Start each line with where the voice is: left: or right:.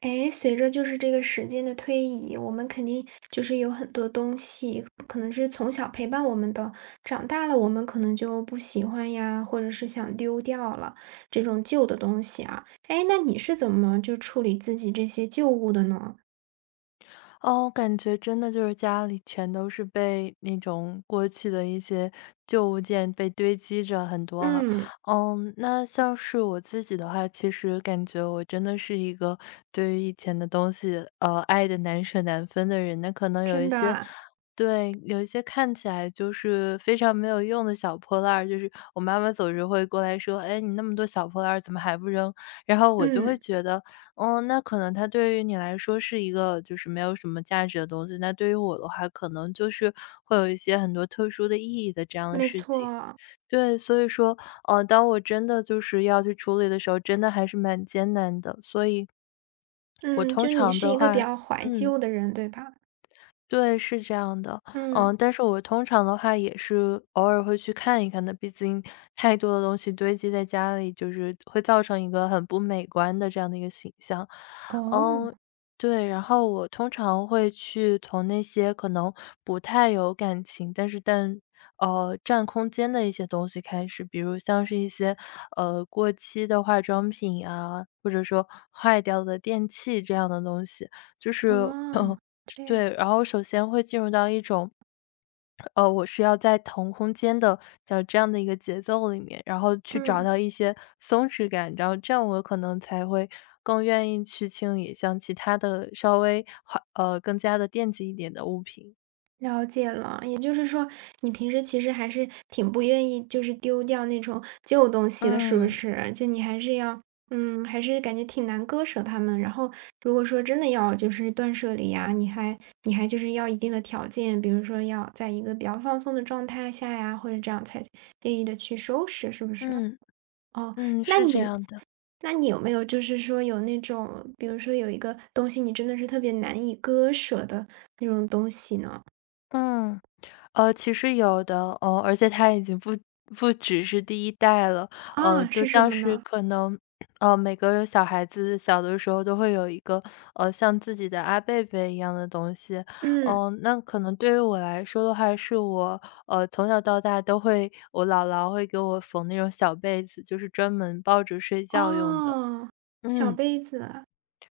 right: 哎，随着就是这个时间的推移，我们肯定就是有很多东西，可能是从小陪伴我们的，长大了我们可能就不喜欢呀，或者是想丢掉了这种旧的东西啊。哎，那你是怎么就处理自己这些旧物的呢？
left: 哦，我感觉真的就是家里全都是被那种过去的一些旧物件被堆积着很多哈。
right: 嗯，
left: 嗯，那像是我自己的话，其实感觉我真的是一个对于以前的东西，爱的难舍难分的人。那可能有
right: 真
left: 一
right: 的
left: 些
right: 啊？
left: 对，有一些看起来就是非常没有用的小破烂儿，就是我妈妈总是会过来说：“哎，你那么多小破烂儿怎么还不扔？”然后我就会
right: 嗯，
left: 觉得哦，那可能它对于你来说是一个就是没有什么价值的东西，那对于我的话，可能就是会有一些很多特殊的意义的这样的
right: 没
left: 事情。
right: 错。
left: 对，所以说，当我真的就是要去处理的时候，真的还是蛮艰难的。所以我
right: 嗯，
left: 通
right: 就你
left: 常
right: 是
left: 的
right: 一个比
left: 话
right: 较怀
left: 嗯。
right: 旧的人，对吧？
left: 对，是这样的。
right: 嗯，
left: 嗯，但是我通常的话也是偶尔会去看一看的，毕竟太多的东西堆积在家里，就是会造成一个很不美观的这样的一个形象。
right: 哦，
left: 嗯，对，然后我通常会去从那些可能不太有感情，但是占空间的一些东西开始，比如像是一些过期的化妆品啊，或者说坏掉的电器这样的东西，就是
right: 哦，这样，
left: 对，然后首先会进入到一种，我是要在腾空间的叫这样的一个节奏里面，然后去找
right: 嗯。
left: 到一些松弛感，然后这样我可能才会更愿意去清理像其他的稍微好更加的惦记一点的物品。
right: 了解了，也就是说，你平时其实还是挺不愿意，就是丢掉那种旧东西的，是不
left: 嗯，
right: 是？就你还是要，嗯，还是感觉挺难割舍它们。然后，如果说真的要就是断舍离呀，你还就是要一定的条件，比如说要在一个比较放松的状态下呀，或者这样才愿意的去收拾，是不是？
left: 嗯，
right: 哦，
left: 嗯，
right: 那
left: 是这
right: 你
left: 样的，
right: 那你有没有就是说有那种，比如说有一个东西你真的是特别难以割舍的那种东西呢？
left: 嗯。其实有的，而且它已经不只是第一代了。
right: 啊，
left: 就
right: 是什
left: 像
right: 么
left: 是
right: 呢？
left: 可能，每个小孩子小的时候都会有一个，像自己的阿贝贝一样的东西。
right: 嗯，
left: 嗯，那可能对于我来说的话，是我，从小到大都会我姥姥会给我缝那种小被子，就是专门抱着睡觉用的。
right: 哦，小
left: 嗯。
right: 杯子，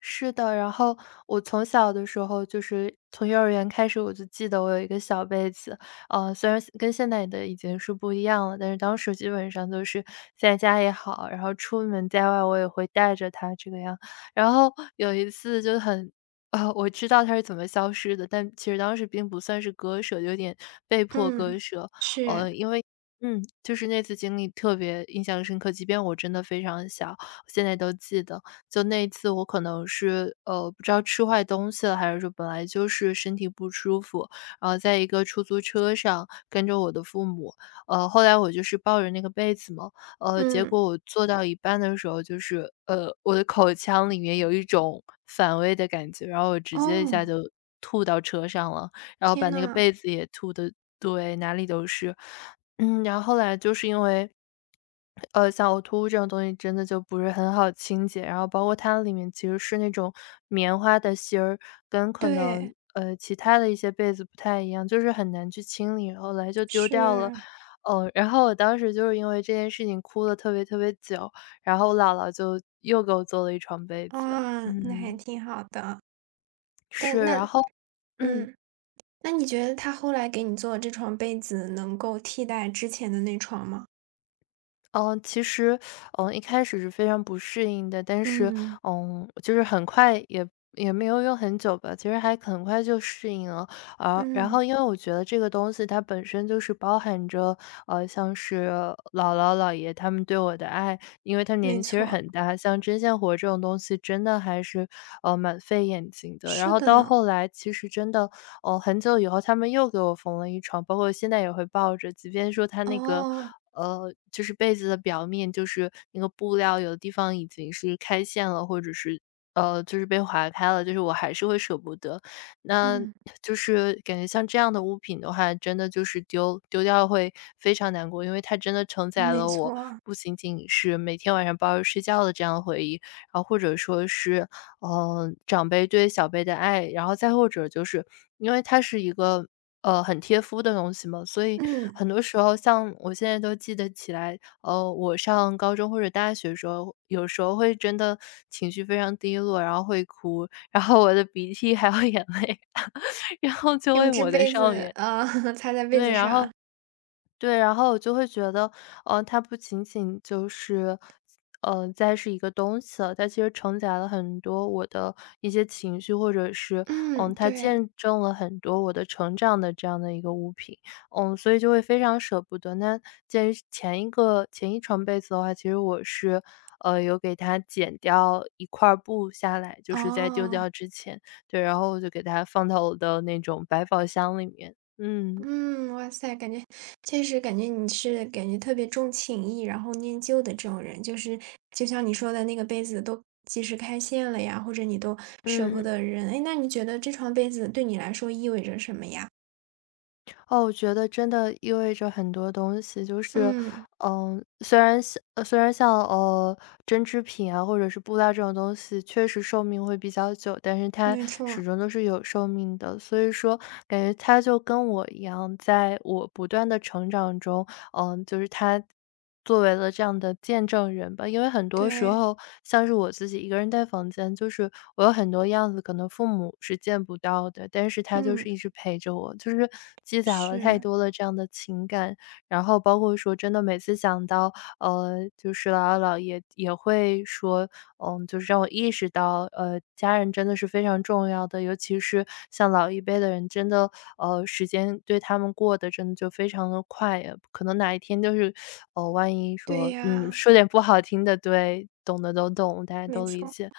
left: 是的，然后我从小的时候，就是从幼儿园开始，我就记得我有一个小被子，虽然跟现在的已经是不一样了，但是当时基本上都是在家也好，然后出门在外我也会带着它这个样。然后有一次就很，我知道它是怎么消失的，但其实当时并不算是割舍，有点被迫割
right: 嗯，
left: 舍，
right: 是，
left: 因为。嗯，就是那次经历特别印象深刻，即便我真的非常小，现在都记得。就那一次我可能是，不知道吃坏东西了，还是说本来就是身体不舒服，然后在一个出租车上跟着我的父母，后来我就是抱着那个被子嘛，结
right: 嗯，
left: 果我坐到一半的时候，就是，我的口腔里面有一种反胃的感觉，然后我直接一下
right: 哦，
left: 就吐到车上了，然后把
right: 天
left: 那个
right: 呐，
left: 被子也吐的，对，哪里都是。嗯，然后后来就是因为，像呕吐物这种东西真的就不是很好清洁，然后包括它里面其实是那种棉花的芯儿，跟可能，
right: 对，
left: 其他的一些被子不太一样，就是很难去清理，后来就丢掉了。
right: 是，
left: 哦，然后我当时就是因为这件事情哭了特别特别久，然后我姥姥就又给我做了一床被子。
right: 啊，那还
left: 嗯，
right: 挺好的。但
left: 是，
right: 那
left: 然后嗯。
right: 嗯，那你觉得他后来给你做的这床被子能够替代之前的那床吗？
left: 嗯，其实，嗯，一开始是非常不适应的，但是，
right: 嗯，
left: 嗯，就是很快也没有用很久吧，其实还很快就适应了。啊，然
right: 嗯，
left: 后因为我觉得这个东西它本身就是包含着，像是姥姥姥爷他们对我的爱，因为他们年
right: 没
left: 纪其实
right: 错，
left: 很大，像针线活这种东西真的还是，蛮费眼睛的。然
right: 是
left: 后
right: 的
left: 到
right: 呢。
left: 后来其实真的，很久以后他们又给我缝了一床，包括现在也会抱着，即便说它那个。
right: 哦，
left: 就是被子的表面，就是那个布料，有的地方已经是开线了，或者是就是被划开了，就是我还是会舍不得。那
right: 嗯，
left: 就是感觉像这样的物品的话，真的就是丢掉会非常难过，因为它真的承载
right: 没
left: 了我
right: 错，
left: 不仅仅是每天晚上抱着睡觉的这样的回忆，然后或者说是，嗯，长辈对小辈的爱，然后再或者就是因为它是一个，很贴肤的东西嘛，所以
right: 嗯，
left: 很多时候像我现在都记得起来，我上高中或者大学的时候，有时候会真的情绪非常低落，然后会哭，然后我的鼻涕还有眼泪，然后就会
right: 用这
left: 抹在
right: 被
left: 上
right: 子，
left: 面。
right: 擦在被
left: 对，
right: 子
left: 然
right: 上。
left: 后对，然后我就会觉得，它不仅仅就是，嗯，再是一个东西了，它其实承载了很多我的一些情绪，或者是，嗯，
right: 嗯，
left: 它
right: 对。
left: 见证了很多我的成长的这样的一个物品，嗯，所以就会非常舍不得。那鉴于前一床被子的话，其实我是，有给它剪掉一块儿布下来，就是在丢
right: 哦，
left: 掉之前，对，然后我就给它放到我的那种百宝箱里面，嗯。
right: 嗯，哇塞，感觉确实感觉你是感觉特别重情义，然后念旧的这种人，就是就像你说的那个杯子都及时开线了呀，或者你都舍不
left: 嗯。
right: 得扔。哎，那你觉得这床被子对你来说意味着什么呀？
left: 哦，我觉得真的意味着很多东西，就是，
right: 嗯，
left: 嗯，虽然像针织品啊，或者是布料这种东西，确实寿命会比较久，但是它
right: 没
left: 始
right: 错，
left: 终都是有寿命的。所以说感觉它就跟我一样，在我不断的成长中，嗯，就是它作为了这样的见证人吧。因为很多时
right: 对，
left: 候像是我自己一个人在房间，就是我有很多样子，可能父母是见不到的，但是他就
right: 嗯，
left: 是一直陪着我，就是积攒了太
right: 是，
left: 多的这样的情感。然后包括说真的每次想到，就是姥姥姥爷也会说，嗯，就是让我意识到，家人真的是非常重要的，尤其是像老一辈的人，真的，时间对他们过得真的就非常的快可能哪一天就是，万一
right: 对
left: 说嗯，
right: 呀，
left: 说点不好听的，对，懂的都懂，大家
right: 没
left: 都理
right: 错，
left: 解。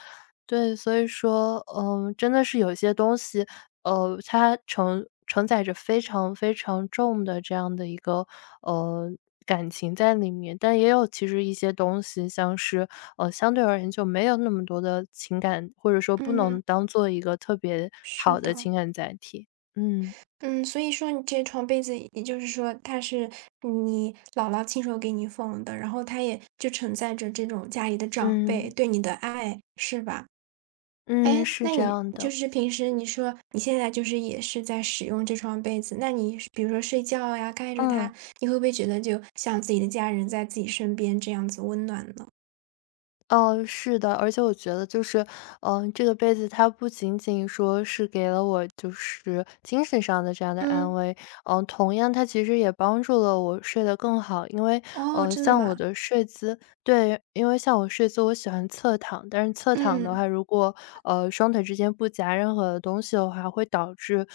left: 对，所以说，嗯，真的是有一些东西，它承载着非常非常重的这样的一个，呃，感情在里面。但也有其实一些东西，像是，相对而言就没有那么多的情感，或者说不能
right: 嗯，
left: 当做一个特别
right: 是
left: 好的
right: 的。
left: 情感载体。嗯。
right: 嗯，所以说你这床被子，也就是说它是你姥姥亲手给你缝的，然后它也就承载着这种家里的长辈
left: 嗯，
right: 对你的爱，是吧？
left: 嗯，
right: 哎，
left: 是
right: 那
left: 这
right: 你
left: 样
right: 就
left: 的，
right: 是平时你说你现在就是也是在使用这床被子，那你是比如说睡觉呀，盖着
left: 嗯。
right: 它，你会不会觉得就像自己的家人在自己身边这样子温暖呢？
left: 哦，是的，而且我觉得就是，嗯、这个被子它不仅仅说是给了我就是精神上的这样的安
right: 嗯，
left: 慰，嗯、同样它其实也帮助了我睡得更好，因为
right: 哦，真的
left: 像我
right: 吗？
left: 的睡姿，对，因为像我睡姿，我喜欢侧躺，但是侧躺的
right: 嗯，
left: 话，如果双腿之间不夹任何的东西的话，会导致。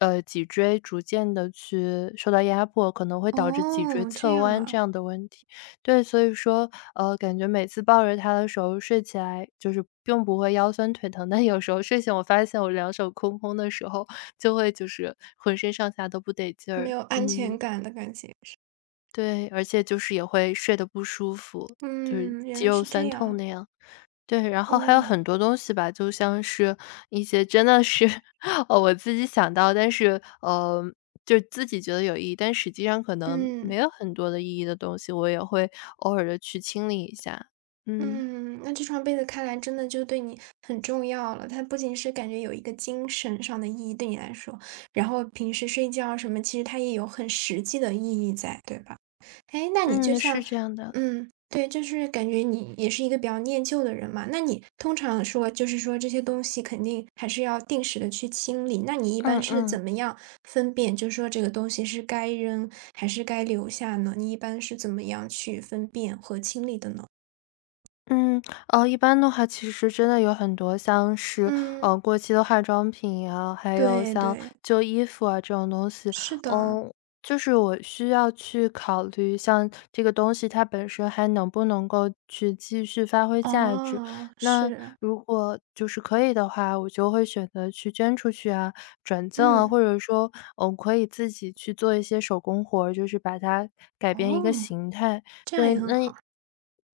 left: 脊椎逐渐的去受到压迫，可能会导致脊椎
right: 哦，这
left: 侧
right: 样
left: 弯这
right: 啊，
left: 样的问题。对，所以说，感觉每次抱着它的时候睡起来就是并不会腰酸腿疼，但有时候睡醒我发现我两手空空的时候，就会就是浑身上下都不得劲
right: 没
left: 儿。
right: 有安
left: 嗯，
right: 全感的感觉是，
left: 对，而且就是也会睡得不舒服，就是
right: 嗯，原
left: 肌
right: 来
left: 肉
right: 是
left: 酸
right: 这
left: 痛
right: 样。
left: 那样。对，然后还有
right: 哦，
left: 很多东西吧，就像是一些真的是 我自己想到，但是就自己觉得有意义，但实际上可能没
right: 嗯，
left: 有很多的意义的东西，我也会偶尔的去清理一下。嗯。
right: 嗯，那这床被子看来真的就对你很重要了。它不仅是感觉有一个精神上的意义对你来说，然后平时睡觉什么，其实它也有很实际的意义在，对吧？哎，那你就
left: 嗯，是
right: 像，
left: 这样的，
right: 嗯，对，就是感觉你也是一个比较念旧的人嘛。那你通常说，就是说这些东西肯定还是要定时的去清理。那你一
left: 嗯
right: 般是
left: 嗯。
right: 怎么样分辨，就是说这个东西是该扔还是该留下呢？你一般是怎么样去分辨和清理的呢？
left: 嗯，哦，一般的话，其实真的有很多像是，
right: 嗯。
left: 过期的化妆品啊，还有
right: 对
left: 像
right: 对，
left: 旧衣服啊这种东西，
right: 是的。
left: 嗯，就是我需要去考虑，像这个东西它本身还能不能够去继续发挥价值。
right: 哦，
left: 那
right: 是，
left: 如果就是可以的话，我就会选择去捐出去啊、转赠啊，
right: 嗯，
left: 或者说，嗯，可以自己去做一些手工活儿，就是把它改变一个
right: 哦，
left: 形态。
right: 这样
left: 对，
right: 也很
left: 那
right: 好。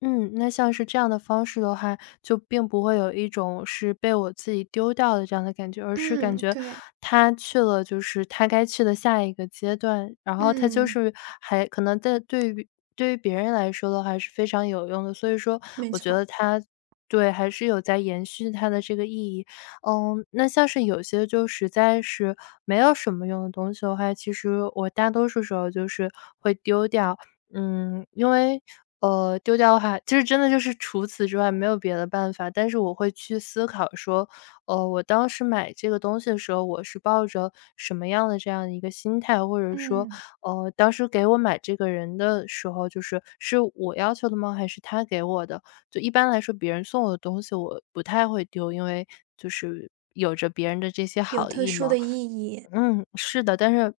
left: 嗯，那像是这样的方式的话，就并不会有一种是被我自己丢掉的这样的感觉，而是感
right: 嗯，
left: 觉
right: 对，
left: 他去了就是他该去的下一个阶段，然后他就
right: 嗯，
left: 是还可能在对于别人来说的话是非常有用的，所以说
right: 没
left: 我觉
right: 错，
left: 得他对，还是有在延续它的这个意义。嗯，那像是有些就实在是没有什么用的东西的话，其实我大多数时候就是会丢掉。嗯，因为，丢掉的话，就是真的就是除此之外没有别的办法，但是我会去思考说，我当时买这个东西的时候，我是抱着什么样的这样的一个心态，或者说，
right: 嗯，
left: 当时给我买这个人的时候，就是是我要求的吗？还是他给我的？就一般来说，别人送我的东西我不太会丢，因为就是有着别人的这些
right: 有
left: 好
right: 特
left: 意
right: 殊
left: 嘛。
right: 的意义。
left: 嗯，是的，但是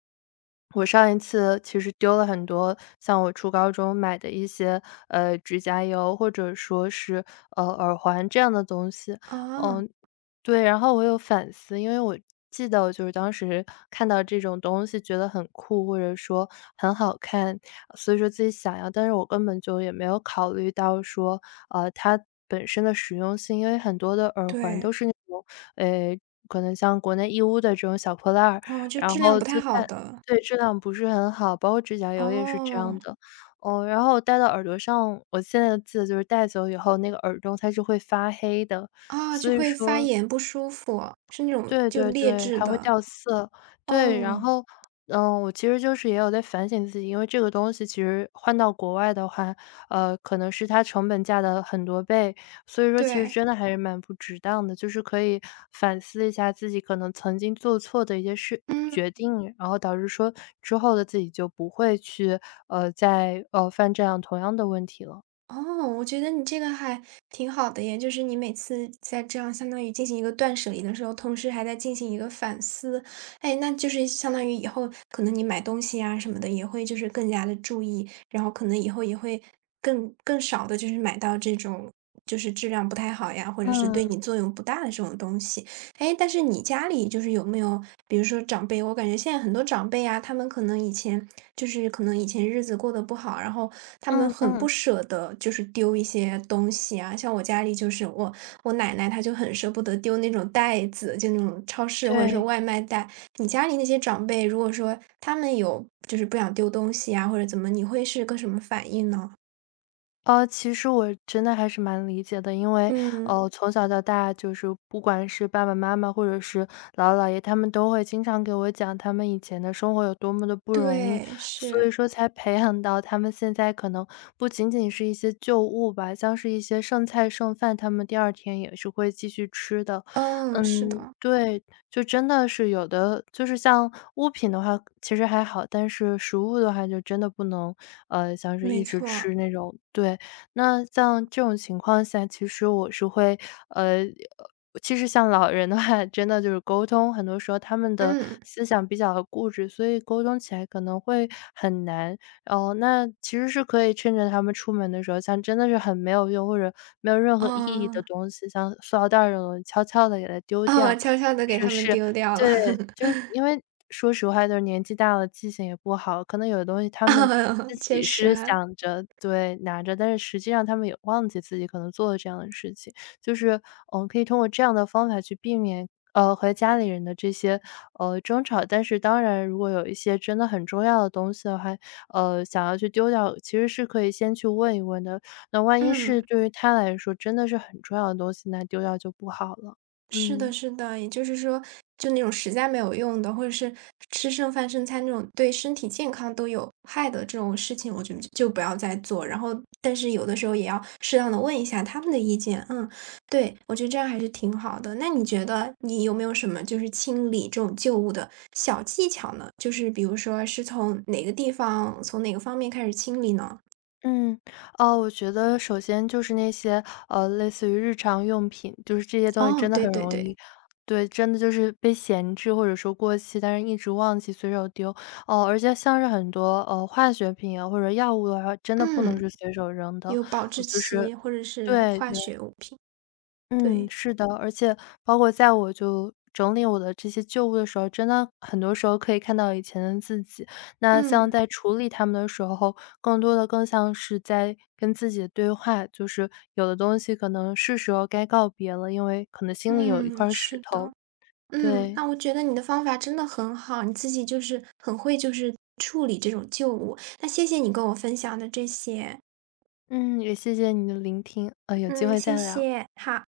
left: 我上一次其实丢了很多像我初高中买的一些，指甲油或者说是，耳环这样的东西。
right: 啊，
left: 嗯，对，然后我有反思，因为我记得我就是当时看到这种东西觉得很酷，或者说很好看，所以说自己想要，但是我根本就也没有考虑到说，它本身的实用性，因为很多的耳环
right: 对，
left: 都是那种，呃可能像国内义乌的这种小破烂儿，
right: 哦，就
left: 然
right: 质量
left: 后
right: 不太
left: 就
right: 好
left: 戴
right: 的，
left: 对，质量不是很好，包括指甲油也是这样
right: 哦，
left: 的。哦，然后我戴到耳朵上，我现在记得就是戴久以后，那个耳洞它是会发黑的，
right: 啊，
left: 所
right: 就
left: 以
right: 会发
left: 说
right: 炎不舒服，是那种
left: 对
right: 就
left: 对
right: 劣
left: 对，
right: 质
left: 还会
right: 的，
left: 掉色。对，然
right: 哦，
left: 后，嗯，我其实就是也有在反省自己，因为这个东西其实换到国外的话，可能是它成本价的很多倍，所以说其实
right: 对，
left: 真的还是蛮不值当的。就是可以反思一下自己可能曾经做错的一些事
right: 嗯。
left: 决定，然后导致说之后的自己就不会去，再,犯这样同样的问题了。
right: 哦，我觉得你这个还挺好的耶，就是你每次在这样相当于进行一个断舍离的时候，同时还在进行一个反思。哎，那就是相当于以后可能你买东西啊什么的也会就是更加的注意，然后可能以后也会更少的就是买到这种就是质量不太好呀，或者是对
left: 嗯，
right: 你作用不大的这种东西。哎，但是你家里就是有没有，比如说长辈，我感觉现在很多长辈啊，他们可能以前就是可能以前日子过得不好，然后他们
left: 嗯
right: 很
left: 嗯，
right: 不舍得，就是丢一些东西啊。像我家里就是我奶奶，她就很舍不得丢那种袋子，就那种超市或者是
left: 对。
right: 外卖袋。你家里那些长辈，如果说他们有就是不想丢东西啊，或者怎么，你会是个什么反应呢？
left: 其实我真的还是蛮理解的，因为，
right: 嗯，
left: 从小到大，就是不管是爸爸妈妈或者是姥姥姥爷，他们都会经常给我讲他们以前的生活有多么的不容易，
right: 对，
left: 所
right: 是，
left: 以说才培养到他们现在可能不仅仅是一些旧物吧，像是一些剩菜剩饭，他们第二天也是会继续吃的。
right: 嗯，是
left: 嗯，
right: 的，
left: 对，就真的是有的就是像物品的话其实还好，但是食物的话就真的不能，像是一
right: 没
left: 直
right: 错，
left: 吃那种对，那像这种情况下，其实我是会呃，其实像老人的话，真的就是沟通，很多时候他们的
right: 嗯，
left: 思想比较固执，所以沟通起来可能会很难。哦，那其实是可以趁着他们出门的时候，像真的是很没有用，或者没有任何意义的
right: 哦。
left: 东西，像塑料袋儿这种东西，悄悄的给它丢
right: 哦，
left: 掉。
right: 悄悄的给
left: 者
right: 它们
left: 是
right: 丢掉了。
left: 对，就是因为说实话就是年纪大了，记性也不好，可能有的东西他
right: 啊，
left: 们自
right: 确
left: 己
right: 实
left: 是
right: 哈。
left: 想着对，拿着，但是实际上他们也忘记自己可能做了这样的事情。就是，我们可以通过这样的方法去避免，和家里人的这些，争吵。但是当然如果有一些真的很重要的东西的话，想要去丢掉，其实是可以先去问一问的。那万一是
right: 嗯，
left: 对于他来说真的是很重要的东西，那丢掉就不好了。
right: 是的
left: 嗯。
right: 是的，也就是说，就那种实在没有用的，或者是吃剩饭剩菜那种对身体健康都有害的这种事情，我觉得就不要再做。然后但是有的时候也要适当的问一下他们的意见，嗯，对，我觉得这样还是挺好的。那你觉得你有没有什么就是清理这种旧物的小技巧呢？就是比如说是从哪个地方，从哪个方面开始清理呢？
left: 嗯，哦，我觉得首先就是那些，类似于日常用品，就是这些东西
right: 哦，
left: 真的
right: 对
left: 很嗯
right: 对
left: 容易
right: 对。
left: 对，真的就是被闲置或者说过期，但是一直忘记随手丢。哦，而且像是很多，化学品啊，或者药物的话，真的不能
right: 嗯，
left: 是随手扔的，
right: 有保质
left: 呃就是
right: 期或者是
left: 对
right: 化
left: 对。
right: 学物品，
left: 嗯，
right: 对，
left: 是的，而且包括在我就整理我的这些旧物的时候，真的很多时候可以看到以前的自己。那像
right: 嗯，
left: 在处理它们的时候，更多的更像是在跟自己对话，就是有的东西可能是时候该告别了，因为可能心里有一
right: 嗯，
left: 块石
right: 是
left: 头。
right: 的，嗯，
left: 对，
right: 那我觉得你的方法真的很好，你自己就是很会就是处理这种旧物，那谢谢你跟我分享的这些，
left: 嗯，也谢谢你的聆听，有机
right: 嗯，
left: 会
right: 谢
left: 再聊。
right: 谢，好。